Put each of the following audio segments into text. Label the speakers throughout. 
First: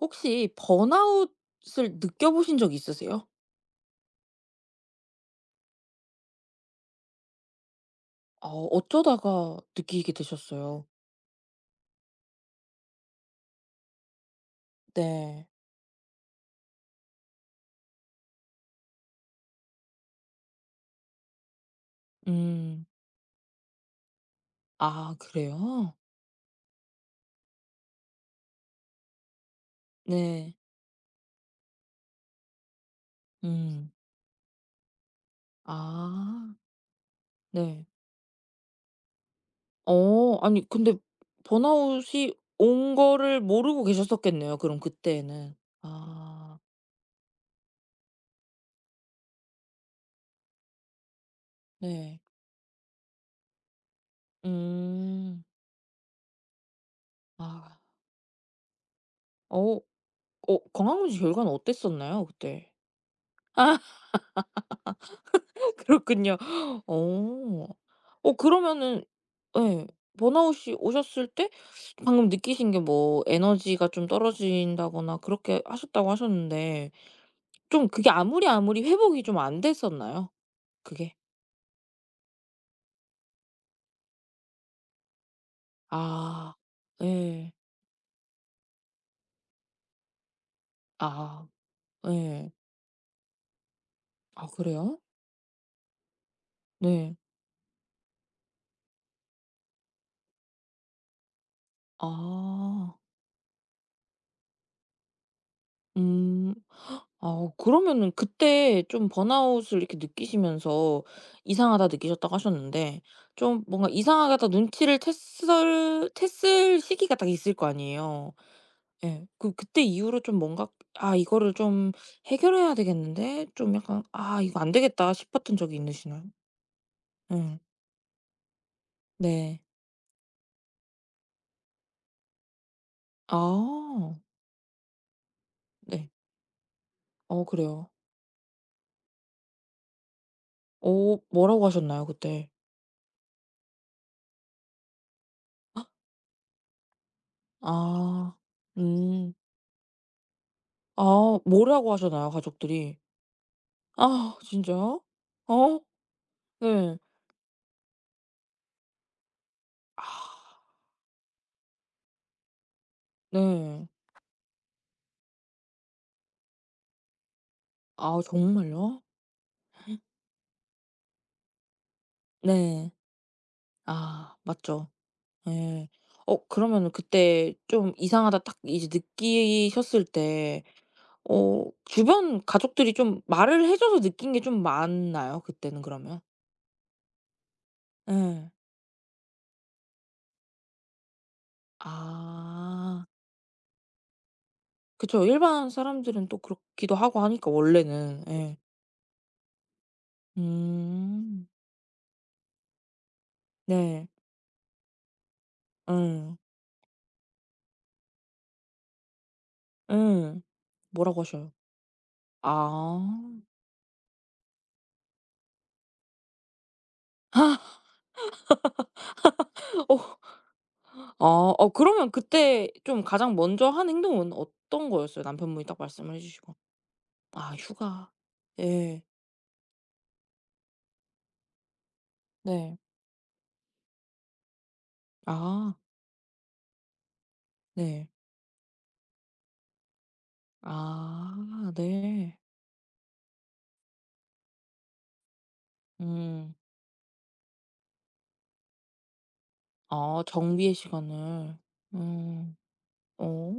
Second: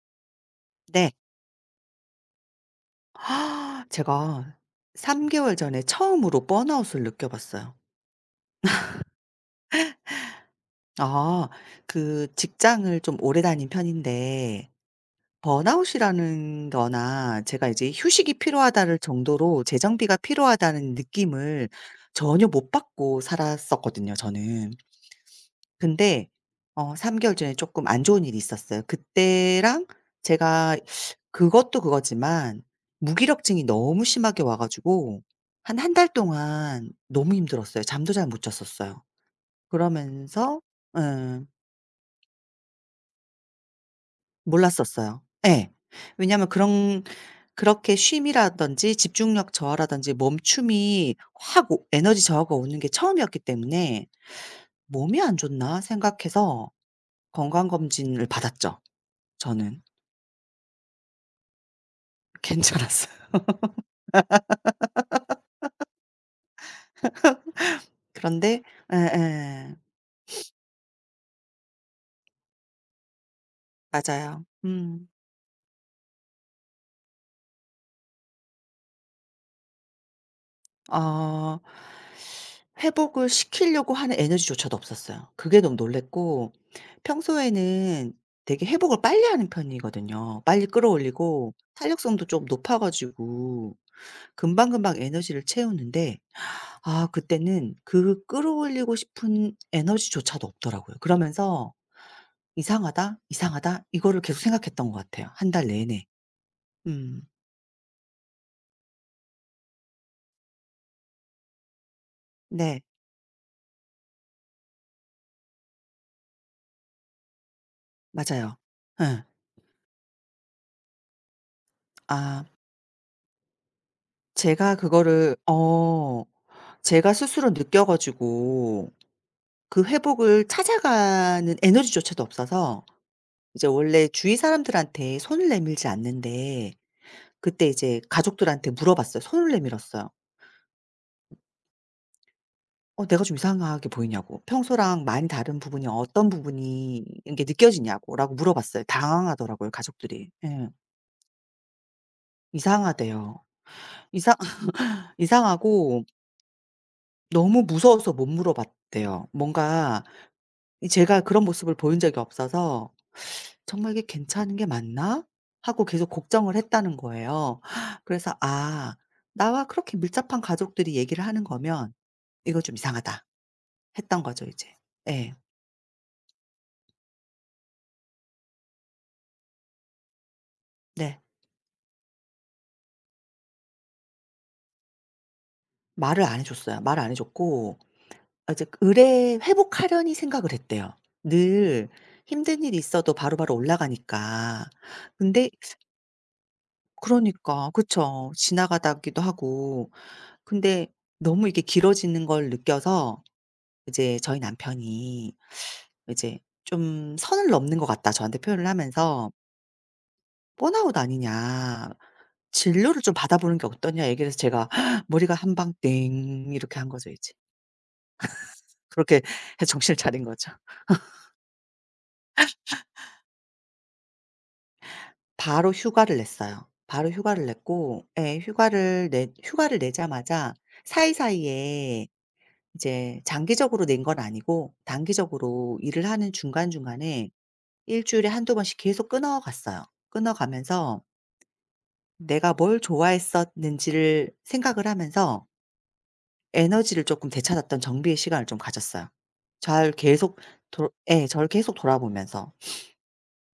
Speaker 1: 혹시
Speaker 2: 네.
Speaker 1: 번아웃을 느껴보신 적 있으세요?
Speaker 2: 제가 3개월 개월 전에 처음으로 번아웃을 느껴봤어요.
Speaker 1: 아 어쩌다가 느끼게 되셨어요?
Speaker 2: 아 그 직장을 좀 오래 다닌 편인데,
Speaker 1: 네.
Speaker 2: 번아웃이라는 거나 제가 이제 '휴식이 필요하다.'를 정도로 '재정비가 필요하다.'는 느낌을 전혀 못
Speaker 1: 음.
Speaker 2: 받고 살았었거든요 저는.
Speaker 1: 아 그래요?
Speaker 2: 근데 3개월 개월 전에 쪼끔 안 좋은 일이 있었어요. 그때랑
Speaker 1: 네.
Speaker 2: 제가, 그것도 그거지만 무기력증이
Speaker 1: 음.
Speaker 2: 너무 심하게 와 가지고 한 한 달
Speaker 1: 아
Speaker 2: 동안 너무 힘들었어요.
Speaker 1: 네.
Speaker 2: 잠도 잘 못 잤었어요.
Speaker 1: 어
Speaker 2: 그러면서
Speaker 1: 아니 근데
Speaker 2: 예,
Speaker 1: 번아웃이 온 거를 모르고 계셨었겠네요 그럼
Speaker 2: 몰랐었어요.
Speaker 1: 그때는.
Speaker 2: 예. 왜냐하면
Speaker 1: 아
Speaker 2: 그런, 그렇게 쉼이라든지 집중력 저하라든지 멈춤이 확 오
Speaker 1: 네.
Speaker 2: 에너지 저하가 오는 게 처음이었기 때문에 '몸이 안
Speaker 1: 음.
Speaker 2: 좋나?' 생각해서
Speaker 1: 아.
Speaker 2: 건강검진을 받았죠
Speaker 1: 어
Speaker 2: 저는.
Speaker 1: 어 건강검진 결과는 어땠었나요 그때?
Speaker 2: 괜찮았어요.
Speaker 1: 그렇군요. 어. 어
Speaker 2: 그런데
Speaker 1: 그러면은
Speaker 2: 예예.
Speaker 1: 예. 번아웃이 오셨을 때 방금 느끼신 게 뭐 에너지가 좀
Speaker 2: 맞아요. 음.
Speaker 1: 떨어진다거나 그렇게 하셨다고 하셨는데 좀 그게 아무리, 아무리 회복이 좀 안 됐었나요?
Speaker 2: 어
Speaker 1: 그게?
Speaker 2: 회복을 시키려고 하는 에너지조차도 없었어요. 그게 너무 놀랐고,
Speaker 1: 아. 예.
Speaker 2: 평소에는 되게 회복을 빨리 하는 편이거든요. 빨리
Speaker 1: 아.
Speaker 2: 끌어올리고 탄력성도 좀
Speaker 1: 예.
Speaker 2: 높아 가지고
Speaker 1: 아 그래요?
Speaker 2: 금방금방 에너지를 채우는데,
Speaker 1: 네.
Speaker 2: 그때는 그 끌어올리고 싶은 에너지조차도 없더라고요. 그러면서
Speaker 1: 아.
Speaker 2: '이상하다, 이상하다.' 이거를 계속 생각했던 것 같아요 한 달 내내.
Speaker 1: 음.
Speaker 2: 음.
Speaker 1: 아 그러면은 그때 좀 번아웃을 이렇게 느끼시면서 이상하다 느끼셨다고
Speaker 2: 네.
Speaker 1: 하셨는데 좀 뭔가 이상하다 눈치를 챘을 시기가 딱 있을 거 아니에요.
Speaker 2: 맞아요. 예.
Speaker 1: 예. 그 그때 이후로 좀 뭔가 '아 이거를 좀
Speaker 2: 아
Speaker 1: 해결해야 되겠는데.' 좀 약간 '아 이거 안
Speaker 2: 제가
Speaker 1: 되겠다.'
Speaker 2: 그거를
Speaker 1: 싶었던 적이 있으시나요?
Speaker 2: 제가 스스로
Speaker 1: 응
Speaker 2: 느껴 가지고,
Speaker 1: 네.
Speaker 2: 그 회복을 찾아가는 에너지조차도 없어서 이제 원래
Speaker 1: 아
Speaker 2: 주위 사람들한테 손을 내밀지
Speaker 1: 네.
Speaker 2: 않는데,
Speaker 1: 어
Speaker 2: 그때
Speaker 1: 그래요.
Speaker 2: 이제 가족들한테 물어봤어요. 손을 내밀었어요.
Speaker 1: 오 뭐라고 하셨나요 그때?
Speaker 2: "어 내가 좀 이상하게 보이냐."고. "평소랑 많이 다른 부분이 어떤 부분이 이게 느껴지냐."고라고
Speaker 1: 아.
Speaker 2: 물어봤어요.
Speaker 1: 음.
Speaker 2: 당황하더라고요 가족들이. 예.
Speaker 1: 아 뭐라고 하셨나요 가족들이?
Speaker 2: 이상하대요. 이상
Speaker 1: 아 진짜요? 어
Speaker 2: 이상하고
Speaker 1: 네.
Speaker 2: 너무 무서워서 못 물어봤대요.
Speaker 1: 아
Speaker 2: 뭔가 이 제가 그런 모습을 보인 적이 없어서
Speaker 1: 네.
Speaker 2: '정말 이게 괜찮은 게 맞나?' 하고 계속 걱정을 했다는 거예요.
Speaker 1: 아
Speaker 2: 그래서 '아
Speaker 1: 정말요?
Speaker 2: 나와 그렇게 밀접한 가족들이 얘기를 하는 거면 이거 좀
Speaker 1: 네.
Speaker 2: 이상하다.' 했던
Speaker 1: 아
Speaker 2: 거죠 이제.
Speaker 1: 맞죠.
Speaker 2: 예.
Speaker 1: 예. 어 그러면은 그때 좀 이상하다 딱 이제 느끼셨을 때
Speaker 2: 네.
Speaker 1: 어 주변 가족들이 좀 말을 해 줘서 느낀 게 좀 많나요? 그때는 그러면?
Speaker 2: 말을 안 해 줬어요. 말을 안 해 줬고,
Speaker 1: 예.
Speaker 2: 이제 의례 회복하려니 생각을 했대요. 늘 힘든 일이
Speaker 1: 아.
Speaker 2: 있어도 바로바로 올라가니까.
Speaker 1: 그쵸.
Speaker 2: 근데
Speaker 1: 일반 사람들은 또 그렇기도 하고 하니까
Speaker 2: 그러니까
Speaker 1: 원래는.
Speaker 2: 그쵸.
Speaker 1: 예.
Speaker 2: 지나가다기도 하고. 근데
Speaker 1: 음.
Speaker 2: 너무 이게 길어지는 걸 느껴서
Speaker 1: 네.
Speaker 2: 이제 저희 남편이
Speaker 1: 응.
Speaker 2: 이제 좀 선을 넘는 것 같다 저한테 표현을 하면서
Speaker 1: 응.
Speaker 2: "번아웃
Speaker 1: 뭐라고 하셔요?
Speaker 2: 아니냐. 진료를 좀
Speaker 1: 아.
Speaker 2: 받아보는 게 어떠냐." 얘기를 해서 제가 머리가 한 방 띵 이렇게 한 거죠 이제.
Speaker 1: 아,
Speaker 2: 그렇게 해서 정신을
Speaker 1: 어.
Speaker 2: 차린 거죠.
Speaker 1: 아 어 그러면 그때 좀 가장 먼저 한 행동은 어떤 거였어요? 남편분이
Speaker 2: 바로
Speaker 1: 딱 말씀을
Speaker 2: 휴가를
Speaker 1: 해 주시고.
Speaker 2: 냈어요. 바로 휴가를
Speaker 1: 아
Speaker 2: 냈고,
Speaker 1: 휴가.
Speaker 2: 예,
Speaker 1: 예.
Speaker 2: 휴가를 내자마자 사이사이에,
Speaker 1: 네.
Speaker 2: 이제 장기적으로 낸 건 아니고
Speaker 1: 아
Speaker 2: 단기적으로 일을 하는 중간중간에 일
Speaker 1: 네.
Speaker 2: 주일에 한두 번씩 계속 끊어 갔어요. 끊어 가면서
Speaker 1: 아 네.
Speaker 2: 내가 뭘 좋아했었는지를 생각을 하면서
Speaker 1: 음.
Speaker 2: 에너지를 조금 되찾았던 정비의 시간을 좀 가졌어요. 잘
Speaker 1: 아
Speaker 2: 계속
Speaker 1: 정비의
Speaker 2: 돌 예 저를
Speaker 1: 시간을.
Speaker 2: 계속 돌아보면서.
Speaker 1: 음. 어.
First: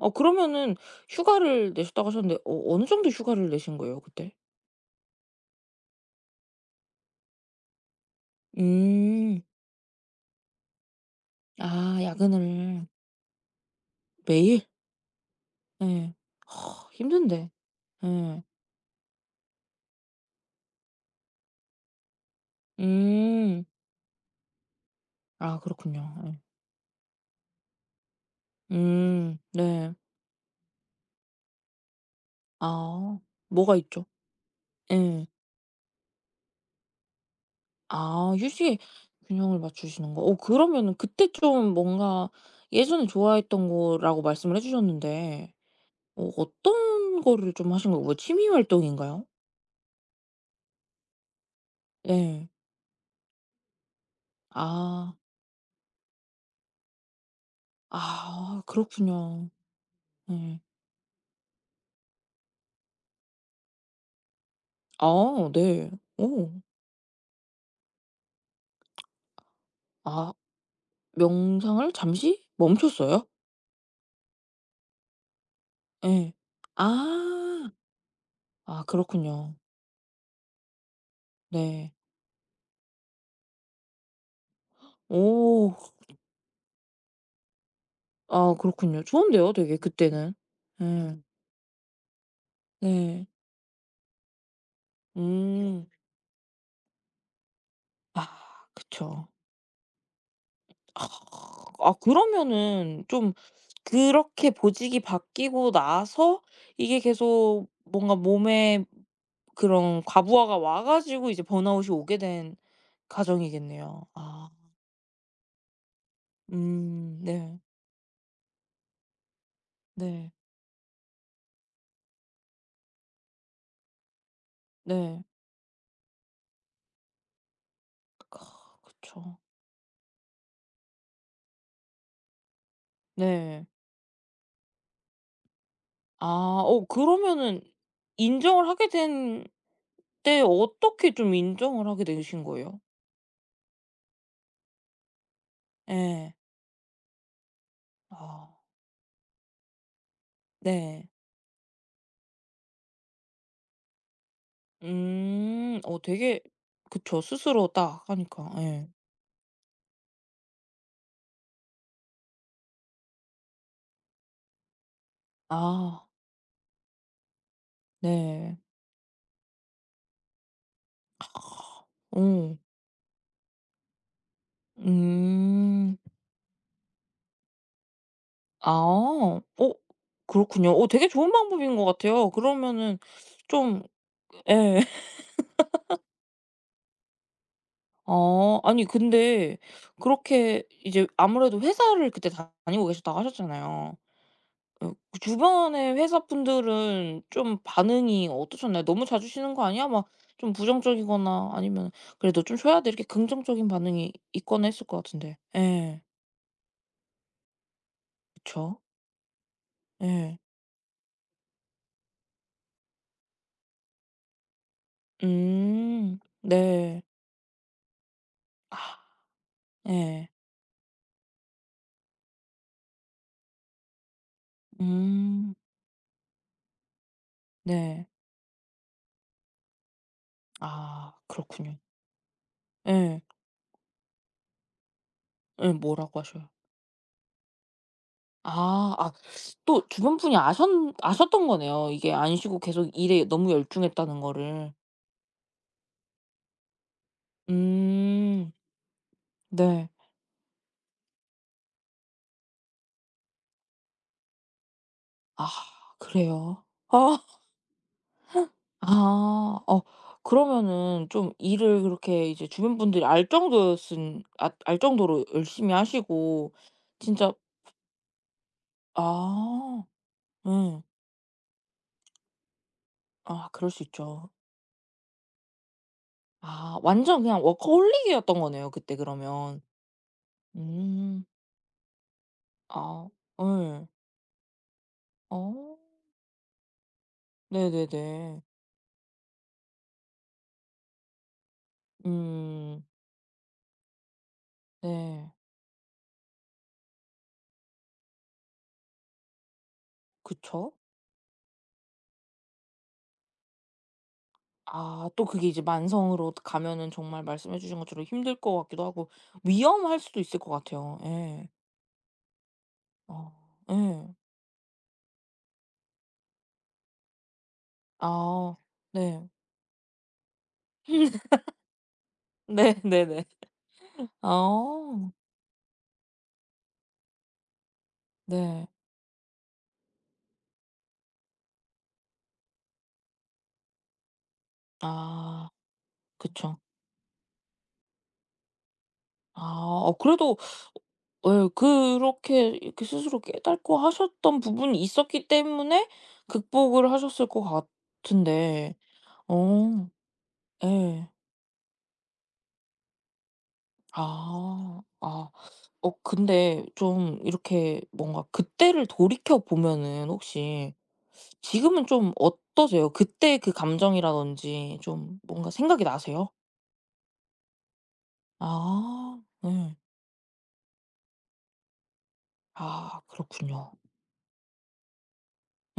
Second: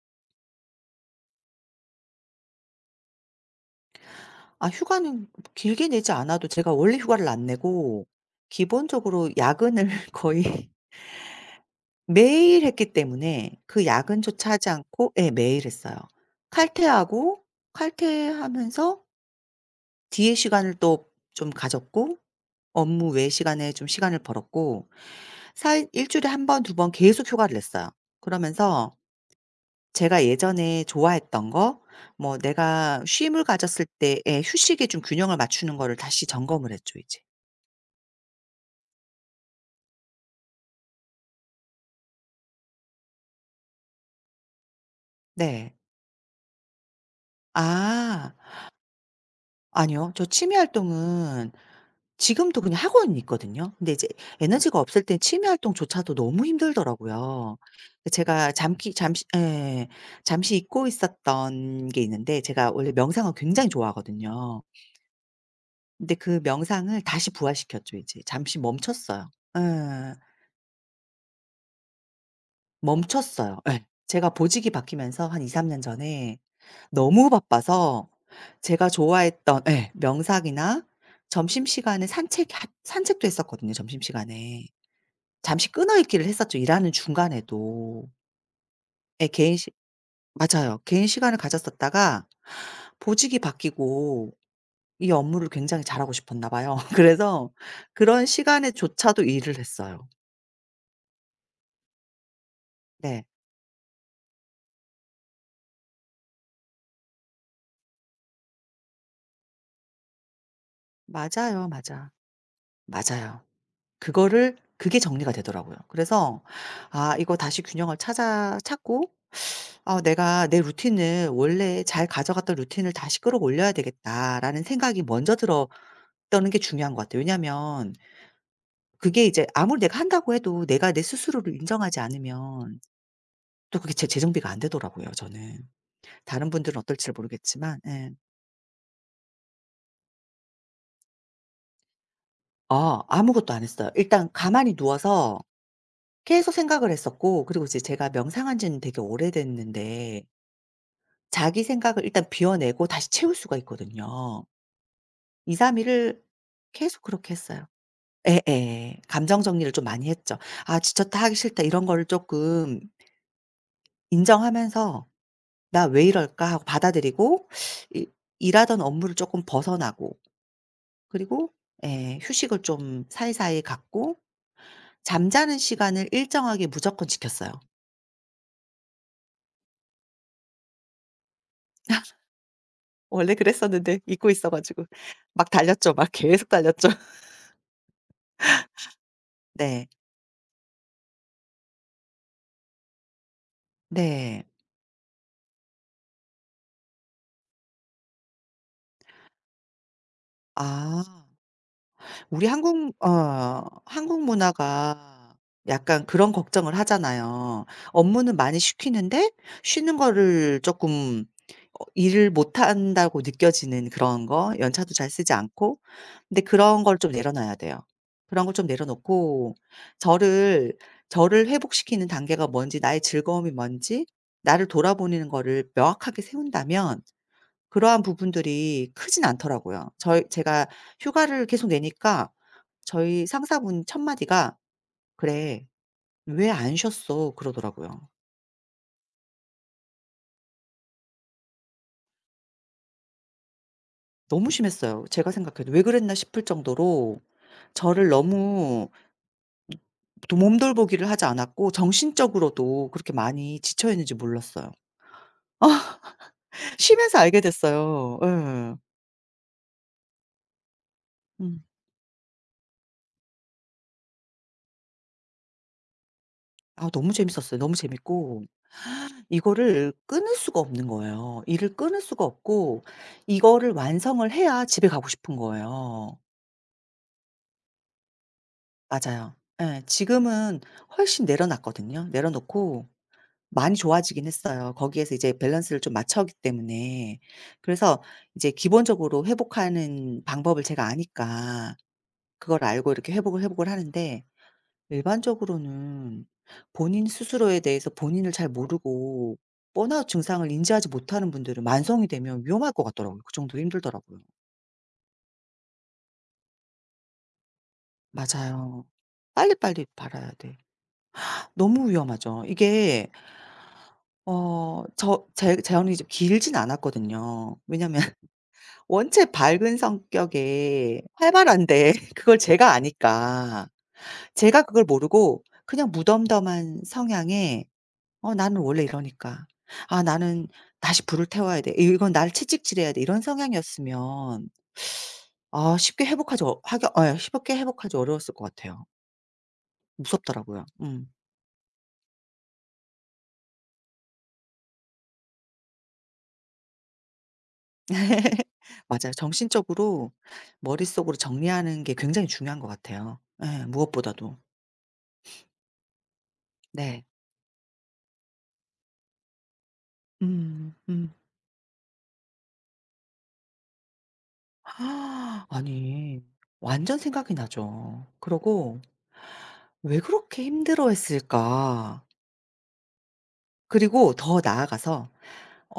Speaker 1: 어 그러면은 휴가를 내셨다고 하셨는데 어 어느 정도 휴가를 내신 거예요 그때?
Speaker 2: 휴가는 길게 내지 않아도 제가 원래 휴가를 안 내고 기본적으로
Speaker 1: 음.
Speaker 2: 야근을 거의
Speaker 1: 아
Speaker 2: 매일
Speaker 1: 야근을
Speaker 2: 했기 때문에 그 야근조차
Speaker 1: 매일?
Speaker 2: 하지 않고 예 매일 했어요.
Speaker 1: 예. 허,
Speaker 2: 칼퇴하고,
Speaker 1: 힘든데. 예.
Speaker 2: 칼퇴하면서 뒤에 시간을 또 좀 가졌고, 업무 외
Speaker 1: 음.
Speaker 2: 시간에 좀 시간을 벌었고,
Speaker 1: 아
Speaker 2: 사
Speaker 1: 그렇군요.
Speaker 2: 주일에
Speaker 1: 예.
Speaker 2: 한 번 두 번 계속 휴가를 냈어요. 그러면서
Speaker 1: 네.
Speaker 2: 제가 예전에 좋아했던 거, 뭐 내가
Speaker 1: 아
Speaker 2: 쉼을
Speaker 1: 뭐가
Speaker 2: 가졌을
Speaker 1: 있죠?
Speaker 2: 때의 휴식에 좀
Speaker 1: 예.
Speaker 2: 균형을 맞추는 거를 다시 점검을 했죠 이제.
Speaker 1: 아 휴식에 균형을 맞추시는 거. 어 그러면은 그때 좀 뭔가 예전에 좋아했던 거라고 말씀을 해 주셨는데
Speaker 2: 네.
Speaker 1: 어 어떤 거를 좀 하신 거예요? 뭐
Speaker 2: 아.
Speaker 1: 취미 활동인가요?
Speaker 2: 아니요. 저 취미 활동은
Speaker 1: 네.
Speaker 2: 지금도 그냥 하고는 있거든요. 근데 이제 에너지가 없을
Speaker 1: 아.
Speaker 2: 땐 취미 활동조차도 너무 힘들더라고요. 제가
Speaker 1: 아
Speaker 2: 잠기 잠시
Speaker 1: 그렇군요.
Speaker 2: 예. 잠시
Speaker 1: 네.
Speaker 2: 잊고 있었던 게 있는데 제가 원래 명상을 굉장히 좋아하거든요.
Speaker 1: 아 네.
Speaker 2: 근데 그
Speaker 1: 오.
Speaker 2: 명상을 다시 부활시켰죠 이제. 잠시 멈췄어요. 예.
Speaker 1: 아 명상을 잠시 멈췄어요?
Speaker 2: 멈췄어요. 예. 제가 보직이 바뀌면서 한 2~3년
Speaker 1: 네.
Speaker 2: 전에 너무
Speaker 1: 아.
Speaker 2: 바빠서
Speaker 1: 아
Speaker 2: 제가
Speaker 1: 그렇군요.
Speaker 2: 좋아했던 예 명상이나
Speaker 1: 네.
Speaker 2: 점심시간에 산책도 했었거든요 점심시간에. 잠시
Speaker 1: 오.
Speaker 2: 끊어 있기를 했었죠 일하는 중간에도.
Speaker 1: 아 그렇군요.
Speaker 2: 예
Speaker 1: 좋은데요
Speaker 2: 개인 시
Speaker 1: 되게 그때는.
Speaker 2: 맞아요. 개인
Speaker 1: 예.
Speaker 2: 시간을 가졌었다가
Speaker 1: 네.
Speaker 2: 보직이 바뀌고 이 업무를 굉장히
Speaker 1: 음.
Speaker 2: 잘하고 싶었나 봐요. 그래서
Speaker 1: 아
Speaker 2: 그런 시간에조차도
Speaker 1: 그쵸.
Speaker 2: 일을 했어요.
Speaker 1: 아 아 그러면은
Speaker 2: 네.
Speaker 1: 좀 그렇게 보직이 바뀌고 나서 이게 계속 뭔가 몸에 그런 과부하가 와 가지고 이제
Speaker 2: 맞아요.
Speaker 1: 번아웃이
Speaker 2: 맞아.
Speaker 1: 오게 된
Speaker 2: 맞아요.
Speaker 1: 과정이겠네요. 아.
Speaker 2: 그거를 그게 정리가 되더라고요. 그래서 아 이거
Speaker 1: 네.
Speaker 2: 다시 균형을 찾아 찾고, 아
Speaker 1: 네.
Speaker 2: '내가 내 루틴을 원래 잘 가져갔던 루틴을 다시 끌어올려야 되겠다.'라는 생각이
Speaker 1: 네.
Speaker 2: 먼저 들었다는 게 중요한 것 같아요. 왜냐하면
Speaker 1: 아,
Speaker 2: 그게
Speaker 1: 그쵸.
Speaker 2: 이제 아무리 내가 한다고 해도 내가 내 스스로를 인정하지 않으면
Speaker 1: 네.
Speaker 2: 또 그게 재 재정비가 안 되더라고요 저는. 다른
Speaker 1: 아
Speaker 2: 분들은
Speaker 1: 어
Speaker 2: 어떨지를
Speaker 1: 그러면은
Speaker 2: 모르겠지만 예.
Speaker 1: 인정을 하게 된 그때 어떻게 좀 인정을 하게 되신 거예요?
Speaker 2: 아 아무것도 안 했어요. 일단 가만히 누워서
Speaker 1: 예.
Speaker 2: 계속 생각을 했었고, 그리고 이제 제가
Speaker 1: 아
Speaker 2: 명상한 지는 되게 오래됐는데
Speaker 1: 네.
Speaker 2: 자기 생각을 일단 비워내고 다시 채울 수가 있거든요. 2~3일
Speaker 1: 음. 어
Speaker 2: 일을
Speaker 1: 되게
Speaker 2: 계속
Speaker 1: 그쵸.
Speaker 2: 그렇게 했어요.
Speaker 1: 스스로 딱 하니까. 예.
Speaker 2: 예예. 감정 정리를 좀 많이 했죠. '아 지쳤다. 하기 싫다.' 이런 거를 쪼끔 인정하면서 '나 왜
Speaker 1: 아
Speaker 2: 이럴까?' 하고 받아들이고, 이
Speaker 1: 네.
Speaker 2: 일하던 업무를 쪼끔 벗어나고, 그리고
Speaker 1: 어.
Speaker 2: 예 휴식을 좀 사이사이 갖고, 잠자는
Speaker 1: 음.
Speaker 2: 시간을 일정하게 무조건 지켰어요.
Speaker 1: 아. 어 그렇군요. 어 되게 좋은 방법인 것 같아요. 그러면은
Speaker 2: 원래
Speaker 1: 좀
Speaker 2: 그랬었는데 잊고 있어
Speaker 1: 예.
Speaker 2: 가지고 막 달렸죠. 막 계속 달렸죠.
Speaker 1: 어 아니 근데
Speaker 2: 네.
Speaker 1: 그렇게 이제 아무래도 회사를 그때 다니고 계셨다고 하셨잖아요.
Speaker 2: 네.
Speaker 1: 어 그 주변의 회사분들은 좀 반응이 어떠셨나요? "너무 자주 쉬는 거 아니야?" 막 좀
Speaker 2: 아.
Speaker 1: 부정적이거나 아니면 "그래도
Speaker 2: 우리
Speaker 1: 좀 쉬어야 돼."
Speaker 2: 한국
Speaker 1: 이렇게 긍정적인 반응이
Speaker 2: 한국
Speaker 1: 있거나 했을 것
Speaker 2: 문화가
Speaker 1: 같은데. 예.
Speaker 2: 약간 그런 걱정을 하잖아요. 업무는 많이
Speaker 1: 그쵸.
Speaker 2: 시키는데 쉬는
Speaker 1: 예.
Speaker 2: 거를 조금 어 일을 못한다고 느껴지는 그런 거, 연차도 잘 쓰지 않고.
Speaker 1: 음.
Speaker 2: 근데 그런 걸
Speaker 1: 네.
Speaker 2: 좀 내려놔야 돼요. 그런 걸 좀
Speaker 1: 아
Speaker 2: 내려놓고
Speaker 1: 예.
Speaker 2: 저를 저를 회복시키는 단계가 뭔지, 나의 즐거움이 뭔지, 나를 돌아보는
Speaker 1: 음.
Speaker 2: 거를 명확하게 세운다면 그러한
Speaker 1: 네.
Speaker 2: 부분들이 크진 않더라고요. 저희 제가
Speaker 1: 아
Speaker 2: 휴가를 계속
Speaker 1: 그렇군요.
Speaker 2: 내니까
Speaker 1: 예.
Speaker 2: 저희 상사분 첫 마디가 "그래.
Speaker 1: 예 뭐라고 하셔요?
Speaker 2: 왜 안 쉬었어?" 그러더라고요.
Speaker 1: 아. 아 또 주변 분이 아셨던 거네요. 이게 안 쉬고 계속 일에 너무 열중했다는
Speaker 2: 너무
Speaker 1: 거를.
Speaker 2: 심했어요. 제가 생각해도 '왜 그랬나?' 싶을 정도로 저를
Speaker 1: 음.
Speaker 2: 너무
Speaker 1: 네.
Speaker 2: 또 몸돌보기를 하지 않았고 정신적으로도 그렇게 많이 지쳐 있는지 몰랐어요.
Speaker 1: 아 그래요?
Speaker 2: 쉬면서
Speaker 1: 아.
Speaker 2: 알게 됐어요. 예.
Speaker 1: 아. 어 그러면은 좀
Speaker 2: 음.
Speaker 1: 일을 그렇게 이제 주변 분들이 알 정도였은 아 알 정도로 열심히 하시고
Speaker 2: 아 너무
Speaker 1: 진짜
Speaker 2: 재밌었어요. 너무 재밌고
Speaker 1: 아
Speaker 2: 이거를 끊을 수가
Speaker 1: 응
Speaker 2: 없는 거예요. 일을 끊을 수가 없고
Speaker 1: 아
Speaker 2: 이거를
Speaker 1: 그럴 수
Speaker 2: 완성을
Speaker 1: 있죠.
Speaker 2: 해야 집에 가고 싶은 거예요.
Speaker 1: 아 완전 그냥 워커홀릭이었던 거네요 그때
Speaker 2: 맞아요.
Speaker 1: 그러면.
Speaker 2: 예. 지금은 훨씬
Speaker 1: 음.
Speaker 2: 내려놨거든요. 내려놓고
Speaker 1: 아
Speaker 2: 많이
Speaker 1: 예.
Speaker 2: 좋아지긴 했어요. 거기에서 이제
Speaker 1: 어.
Speaker 2: 밸런스를 좀 맞춰기 때문에. 그래서
Speaker 1: 네네네.
Speaker 2: 이제 기본적으로 회복하는 방법을 제가 아니까 그걸
Speaker 1: 음.
Speaker 2: 알고 이렇게 회복을 하는데,
Speaker 1: 네.
Speaker 2: 일반적으로는 본인 스스로에 대해서 본인을 잘 모르고 번아웃 증상을
Speaker 1: 그쵸.
Speaker 2: 인지하지 못하는 분들은 만성이 되면 위험할 것 같더라고요. 그 정도로 힘들더라고요.
Speaker 1: 아 또 그게 이제 만성으로 가면은 정말 말씀해 주신 것처럼 힘들 것
Speaker 2: 맞아요.
Speaker 1: 같기도 하고
Speaker 2: 빨리빨리
Speaker 1: 위험할 수도
Speaker 2: 알아야
Speaker 1: 있을 것
Speaker 2: 돼.
Speaker 1: 같아요. 예.
Speaker 2: 너무 위험하죠. 이게
Speaker 1: 어 예.
Speaker 2: 제 재언이 좀 길진 않았거든요. 왜냐면
Speaker 1: 아
Speaker 2: 원체
Speaker 1: 네.
Speaker 2: 밝은 성격에 활발한데 그걸 제가
Speaker 1: 네 네네.
Speaker 2: 아니까 제가 그걸
Speaker 1: 아
Speaker 2: 모르고 그냥 무덤덤한 성향에 나는
Speaker 1: 네.
Speaker 2: 원래 이러니까. '아 나는 다시 불을 태워야 돼. 이건 나를 채찍질해야 돼.' 이런 성향이었으면
Speaker 1: 아
Speaker 2: 아 쉽게 회복하지
Speaker 1: 그쵸.
Speaker 2: 어 하기 쉽게 회복하지 어려웠을 것 같아요.
Speaker 1: 아 어 그래도
Speaker 2: 무섭더라고요. 음.
Speaker 1: 예 그렇게 이렇게 스스로 깨닫고 하셨던 부분이 있었기 때문에 극복을 하셨을 것 같은데
Speaker 2: 맞아요.
Speaker 1: 어
Speaker 2: 정신적으로
Speaker 1: 예.
Speaker 2: 머릿속으로 정리하는 게 굉장히 중요한 것 같아요. 예 무엇보다도.
Speaker 1: 아. 아. 어 근데
Speaker 2: 네.
Speaker 1: 좀 이렇게 뭔가 그때를 돌이켜 보면은 혹시
Speaker 2: 음.
Speaker 1: 지금은 좀 어떠세요? 그때 그 감정이라든지 좀 뭔가 생각이
Speaker 2: 아니
Speaker 1: 나세요?
Speaker 2: 완전 생각이 나죠. 그러고
Speaker 1: 아. 네.
Speaker 2: '왜 그렇게 힘들어했을까?'
Speaker 1: 아 그렇군요.
Speaker 2: 그리고 더 나아가서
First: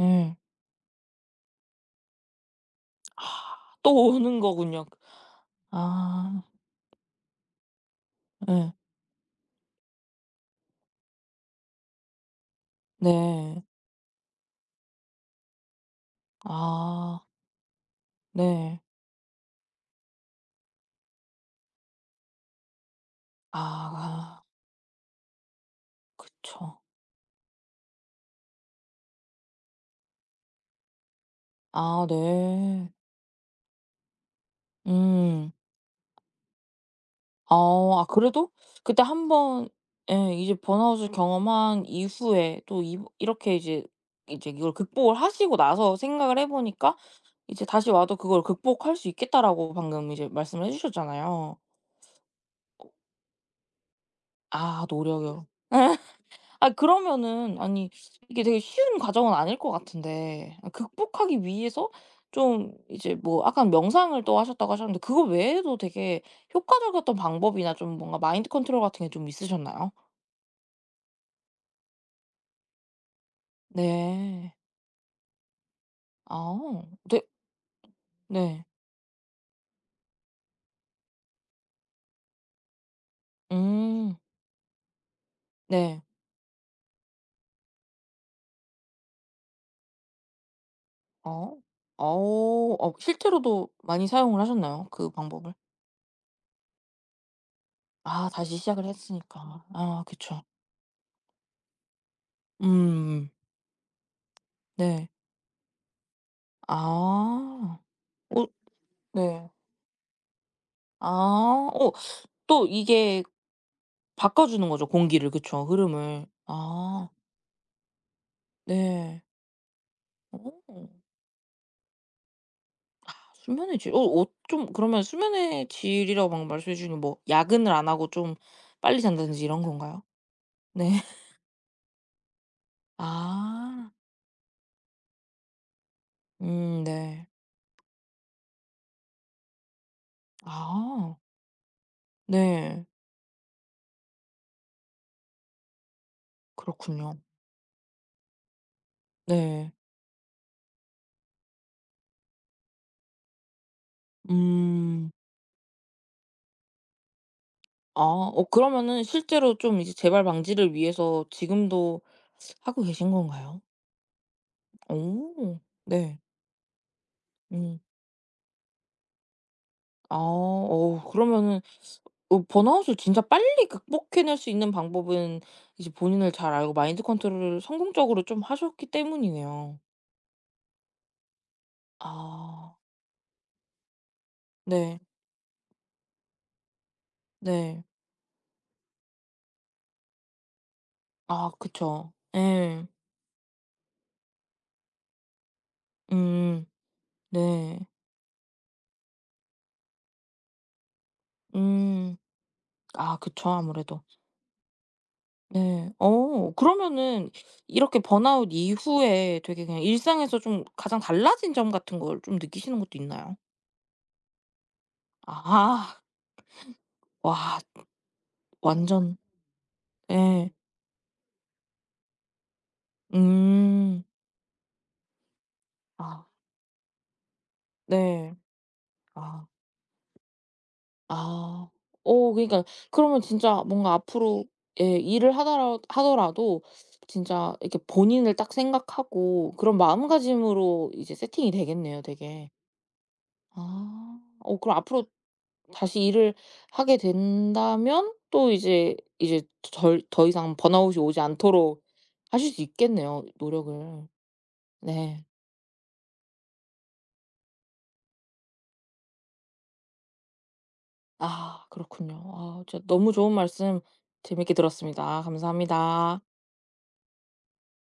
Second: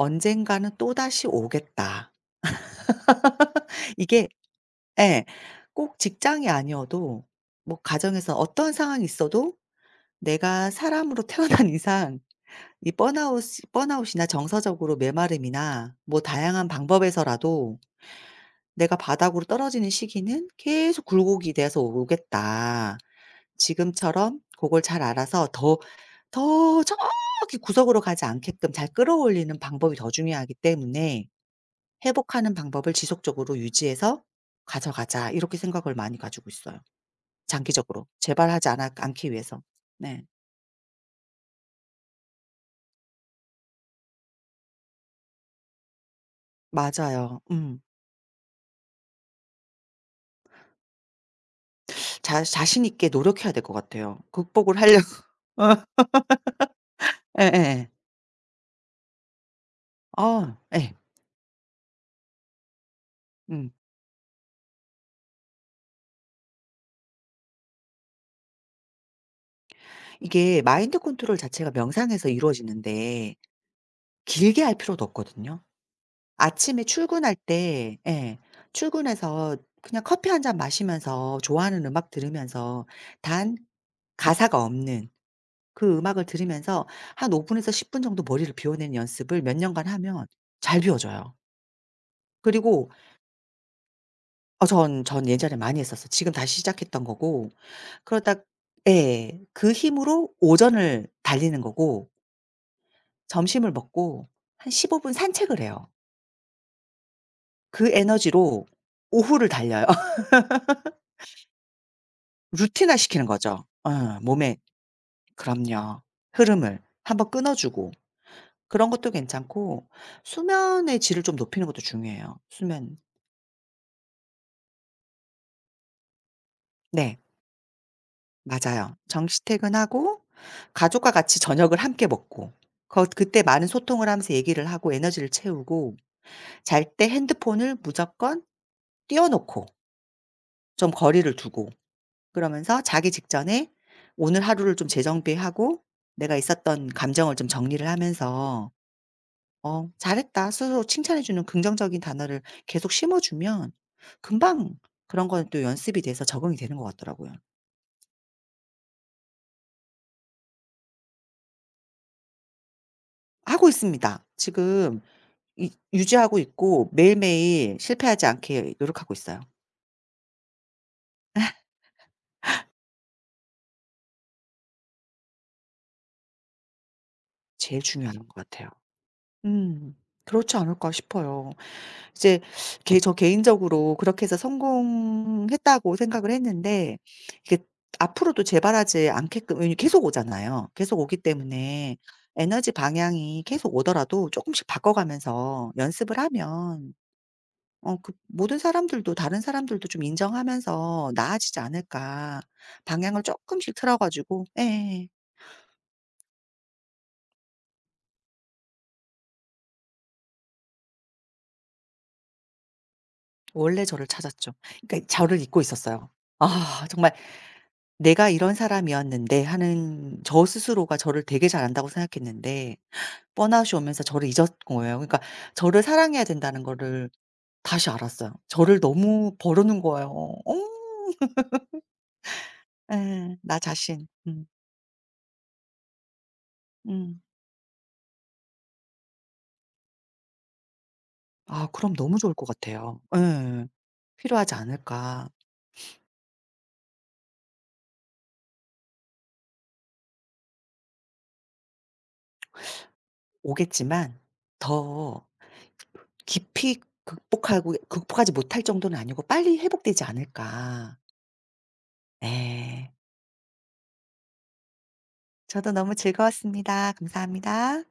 Speaker 1: 예.
Speaker 2: 또다시 오겠다.'
Speaker 1: 아 또
Speaker 2: 이게
Speaker 1: 오는 거군요.
Speaker 2: 예. 꼭
Speaker 1: 아
Speaker 2: 직장이 아니어도 뭐 가정에서 어
Speaker 1: 예.
Speaker 2: 떤 상황이 있어도 내가 사람으로 태어난 이상, 이
Speaker 1: 네.
Speaker 2: 번아웃이나 정서적으로 메마름이나 뭐 다양한
Speaker 1: 아
Speaker 2: 방법에서라도
Speaker 1: 네.
Speaker 2: '내가 바닥으로 떨어지는 시기는 계속 굴곡이 돼서 오겠다. 지금처럼
Speaker 1: 아
Speaker 2: 그걸 잘 알아서
Speaker 1: 그쵸.
Speaker 2: 더 저기 구석으로 가지 않게끔 잘 끌어올리는 방법이 더 중요하기 때문에
Speaker 1: 아
Speaker 2: 회복하는
Speaker 1: 네.
Speaker 2: 방법을 지속적으로 유지해서 가져가자.'
Speaker 1: 음.
Speaker 2: 이렇게 생각을 많이 가지고 있어요.
Speaker 1: 어. 아
Speaker 2: 장기적으로
Speaker 1: 그래도
Speaker 2: 재발하지 않아
Speaker 1: 그때 한
Speaker 2: 않기 위해서.
Speaker 1: 번
Speaker 2: 네.
Speaker 1: 예 이제 번아웃을 경험한 이후에 또 이 이렇게 이제 이걸 극복을 하시고 나서 생각을 해 보니까
Speaker 2: 맞아요.
Speaker 1: 이제
Speaker 2: 음.
Speaker 1: 다시 와도 그걸 극복할 수 있겠다라고 방금 이제 말씀을 해 주셨잖아요.
Speaker 2: 자 자신 있게 노력해야 될 것 같아요. 극복을
Speaker 1: 아
Speaker 2: 하려고.
Speaker 1: 노력이요. 아 그러면은
Speaker 2: 예예.
Speaker 1: 아니 이게 되게 쉬운 과정은 아닐 것
Speaker 2: 아
Speaker 1: 같은데 아
Speaker 2: 예. 예. 어, 예.
Speaker 1: 극복하기 위해서 좀 이제 뭐 아까
Speaker 2: 음.
Speaker 1: 명상을 또 하셨다고 하셨는데 그거 외에도 되게 효과적이었던 방법이나 좀 뭔가 마인드 컨트롤 같은 게 좀 있으셨나요?
Speaker 2: 이게 마인드 컨트롤 자체가 명상에서 이루어지는데
Speaker 1: 네.
Speaker 2: 길게 할 필요도 없거든요.
Speaker 1: 아.
Speaker 2: 아침에
Speaker 1: 네.
Speaker 2: 출근할 때 예
Speaker 1: 네.
Speaker 2: 출근해서 그냥 커피 한 잔 마시면서 좋아하는 음악 들으면서 단
Speaker 1: 음.
Speaker 2: 가사가 없는 그
Speaker 1: 네.
Speaker 2: 음악을 들으면서 한 5분 분에서 10분 정도 머리를 비워내는 연습을 몇 년간 하면 잘 비워져요.
Speaker 1: 어. 어.
Speaker 2: 그리고
Speaker 1: 어 실제로도 많이 사용을 하셨나요? 그
Speaker 2: 전
Speaker 1: 방법을?
Speaker 2: 예전에 많이 했었어요. 지금 다시 시작했던 거고
Speaker 1: 아
Speaker 2: 그러다
Speaker 1: 다시 시작을
Speaker 2: 예.
Speaker 1: 했으니까.
Speaker 2: 그
Speaker 1: 아
Speaker 2: 힘으로
Speaker 1: 그쵸.
Speaker 2: 오전을 달리는 거고
Speaker 1: 음.
Speaker 2: 점심을 먹고 한 15
Speaker 1: 네.
Speaker 2: 분 산책을 해요.
Speaker 1: 아.
Speaker 2: 그
Speaker 1: 어
Speaker 2: 에너지로 오후를
Speaker 1: 네.
Speaker 2: 달려요.
Speaker 1: 아. 어 또
Speaker 2: 루틴화
Speaker 1: 이게
Speaker 2: 시키는 거죠. 어 몸에
Speaker 1: 바꿔주는 거죠 공기를. 그쵸.
Speaker 2: 그럼요.
Speaker 1: 흐름을.
Speaker 2: 흐름을
Speaker 1: 아
Speaker 2: 한번 끊어 주고 그런 것도
Speaker 1: 네.
Speaker 2: 괜찮고
Speaker 1: 오오.
Speaker 2: 수면의 질을 좀 높이는 것도 중요해요. 수면,
Speaker 1: 수면의 질. 어 어 좀 그러면 수면의 질이라고 막 말씀해 주신 게 뭐
Speaker 2: 네.
Speaker 1: 야근을 안 하고 좀
Speaker 2: 맞아요.
Speaker 1: 빨리 잔다든지
Speaker 2: 정시
Speaker 1: 이런 건가요?
Speaker 2: 퇴근하고
Speaker 1: 네.
Speaker 2: 가족과 같이 저녁을 함께 먹고 거 그때 많은
Speaker 1: 아.
Speaker 2: 소통을 하면서 얘기를 하고 에너지를 채우고 잘 때
Speaker 1: 네.
Speaker 2: 핸드폰을 무조건 띄워 놓고 좀
Speaker 1: 아.
Speaker 2: 거리를 두고 그러면서
Speaker 1: 네.
Speaker 2: 자기 직전에 오늘 하루를 좀 재정비하고 내가 있었던
Speaker 1: 그렇군요.
Speaker 2: 감정을 좀 정리를 하면서
Speaker 1: 네.
Speaker 2: 어 '잘했다.' 스스로 칭찬해 주는 긍정적인 단어를 계속 심어 주면 금방
Speaker 1: 음.
Speaker 2: 그런 건 또 연습이 돼서 적응이 되는 것 같더라고요.
Speaker 1: 아 어 그러면은 실제로 좀 이제 재발 방지를 위해서 지금도 하고 계신 건가요?
Speaker 2: 하고 있습니다. 지금
Speaker 1: 오.
Speaker 2: 이
Speaker 1: 네.
Speaker 2: 유지하고 있고 매일매일
Speaker 1: 음.
Speaker 2: 실패하지 않게 노력하고 있어요.
Speaker 1: 아 어 그러면은 어 번아웃을 진짜 빨리 극복해낼 수 있는 방법은 이제 본인을 잘 알고 마인드 컨트롤을
Speaker 2: 제일 중요한
Speaker 1: 성공적으로
Speaker 2: 것
Speaker 1: 좀
Speaker 2: 같아요.
Speaker 1: 하셨기 때문이네요.
Speaker 2: 음. 그렇지 않을까 싶어요. 이제
Speaker 1: 아.
Speaker 2: 개 저 개인적으로 그렇게 해서
Speaker 1: 네.
Speaker 2: 성공했다고 생각을 했는데 이게
Speaker 1: 네.
Speaker 2: 앞으로도 재발하지 않게끔, 왜냐면 계속 오잖아요. 계속 오기
Speaker 1: 아
Speaker 2: 때문에
Speaker 1: 그쵸.
Speaker 2: 에너지
Speaker 1: 예.
Speaker 2: 방향이 계속 오더라도 쪼끔씩 바꿔가면서 연습을
Speaker 1: 음.
Speaker 2: 하면
Speaker 1: 네.
Speaker 2: 어 그 모든 사람들도 다른 사람들도 좀 인정하면서 나아지지
Speaker 1: 음.
Speaker 2: 않을까.
Speaker 1: 아
Speaker 2: 방향을 조
Speaker 1: 그쵸.
Speaker 2: 금씩 틀어
Speaker 1: 아무래도.
Speaker 2: 가지고 예예.
Speaker 1: 네. 어 그러면은 이렇게 번아웃 이후에 되게 그냥 일상에서 좀 가장 달라진 점 같은 걸 좀 느끼시는 것도 있나요?
Speaker 2: 원래 저를 찾았죠. 그러니까 저를 잊고
Speaker 1: 아.
Speaker 2: 있었어요. 아 정말
Speaker 1: 와
Speaker 2: '내가 이런
Speaker 1: 완전
Speaker 2: 사람이었는데.' 하는 저
Speaker 1: 예.
Speaker 2: 스스로가 저를 되게 잘 안다고 생각했는데 번아웃이 오면서
Speaker 1: 음.
Speaker 2: 저를 잊었 거예요. 그러니까 저를 사랑해야
Speaker 1: 아
Speaker 2: 된다는 거를 다시 알았어요.
Speaker 1: 네.
Speaker 2: 저를 너무
Speaker 1: 아.
Speaker 2: 버르는 거예요. 어
Speaker 1: 아. 오 그러니까 그러면
Speaker 2: 예. 나
Speaker 1: 진짜 뭔가
Speaker 2: 자신.
Speaker 1: 앞으로
Speaker 2: 음.
Speaker 1: 예 일을 하더라도
Speaker 2: 음.
Speaker 1: 진짜 이렇게 본인을 딱 생각하고 그런 마음가짐으로 이제 세팅이
Speaker 2: 아 그럼
Speaker 1: 되겠네요
Speaker 2: 너무 좋을 것
Speaker 1: 되게.
Speaker 2: 같아요. 예.
Speaker 1: 아.
Speaker 2: 필요하지
Speaker 1: 어 그럼 앞으로
Speaker 2: 않을까.
Speaker 1: 다시 일을 하게 된다면 또 이제 덜 더 이상 번아웃이 오지 않도록 하실 수 있겠네요, 노력을.
Speaker 2: 오겠지만 더
Speaker 1: 네.
Speaker 2: 깊이 극복하고 극복하지 못할 정도는 아니고 빨리 회복되지 않을까.
Speaker 1: 아 그렇군요. 아 진짜
Speaker 2: 네,
Speaker 1: 너무 좋은 말씀 재밌게 들었습니다.
Speaker 2: 저도 너무
Speaker 1: 감사합니다.
Speaker 2: 즐거웠습니다. 감사합니다.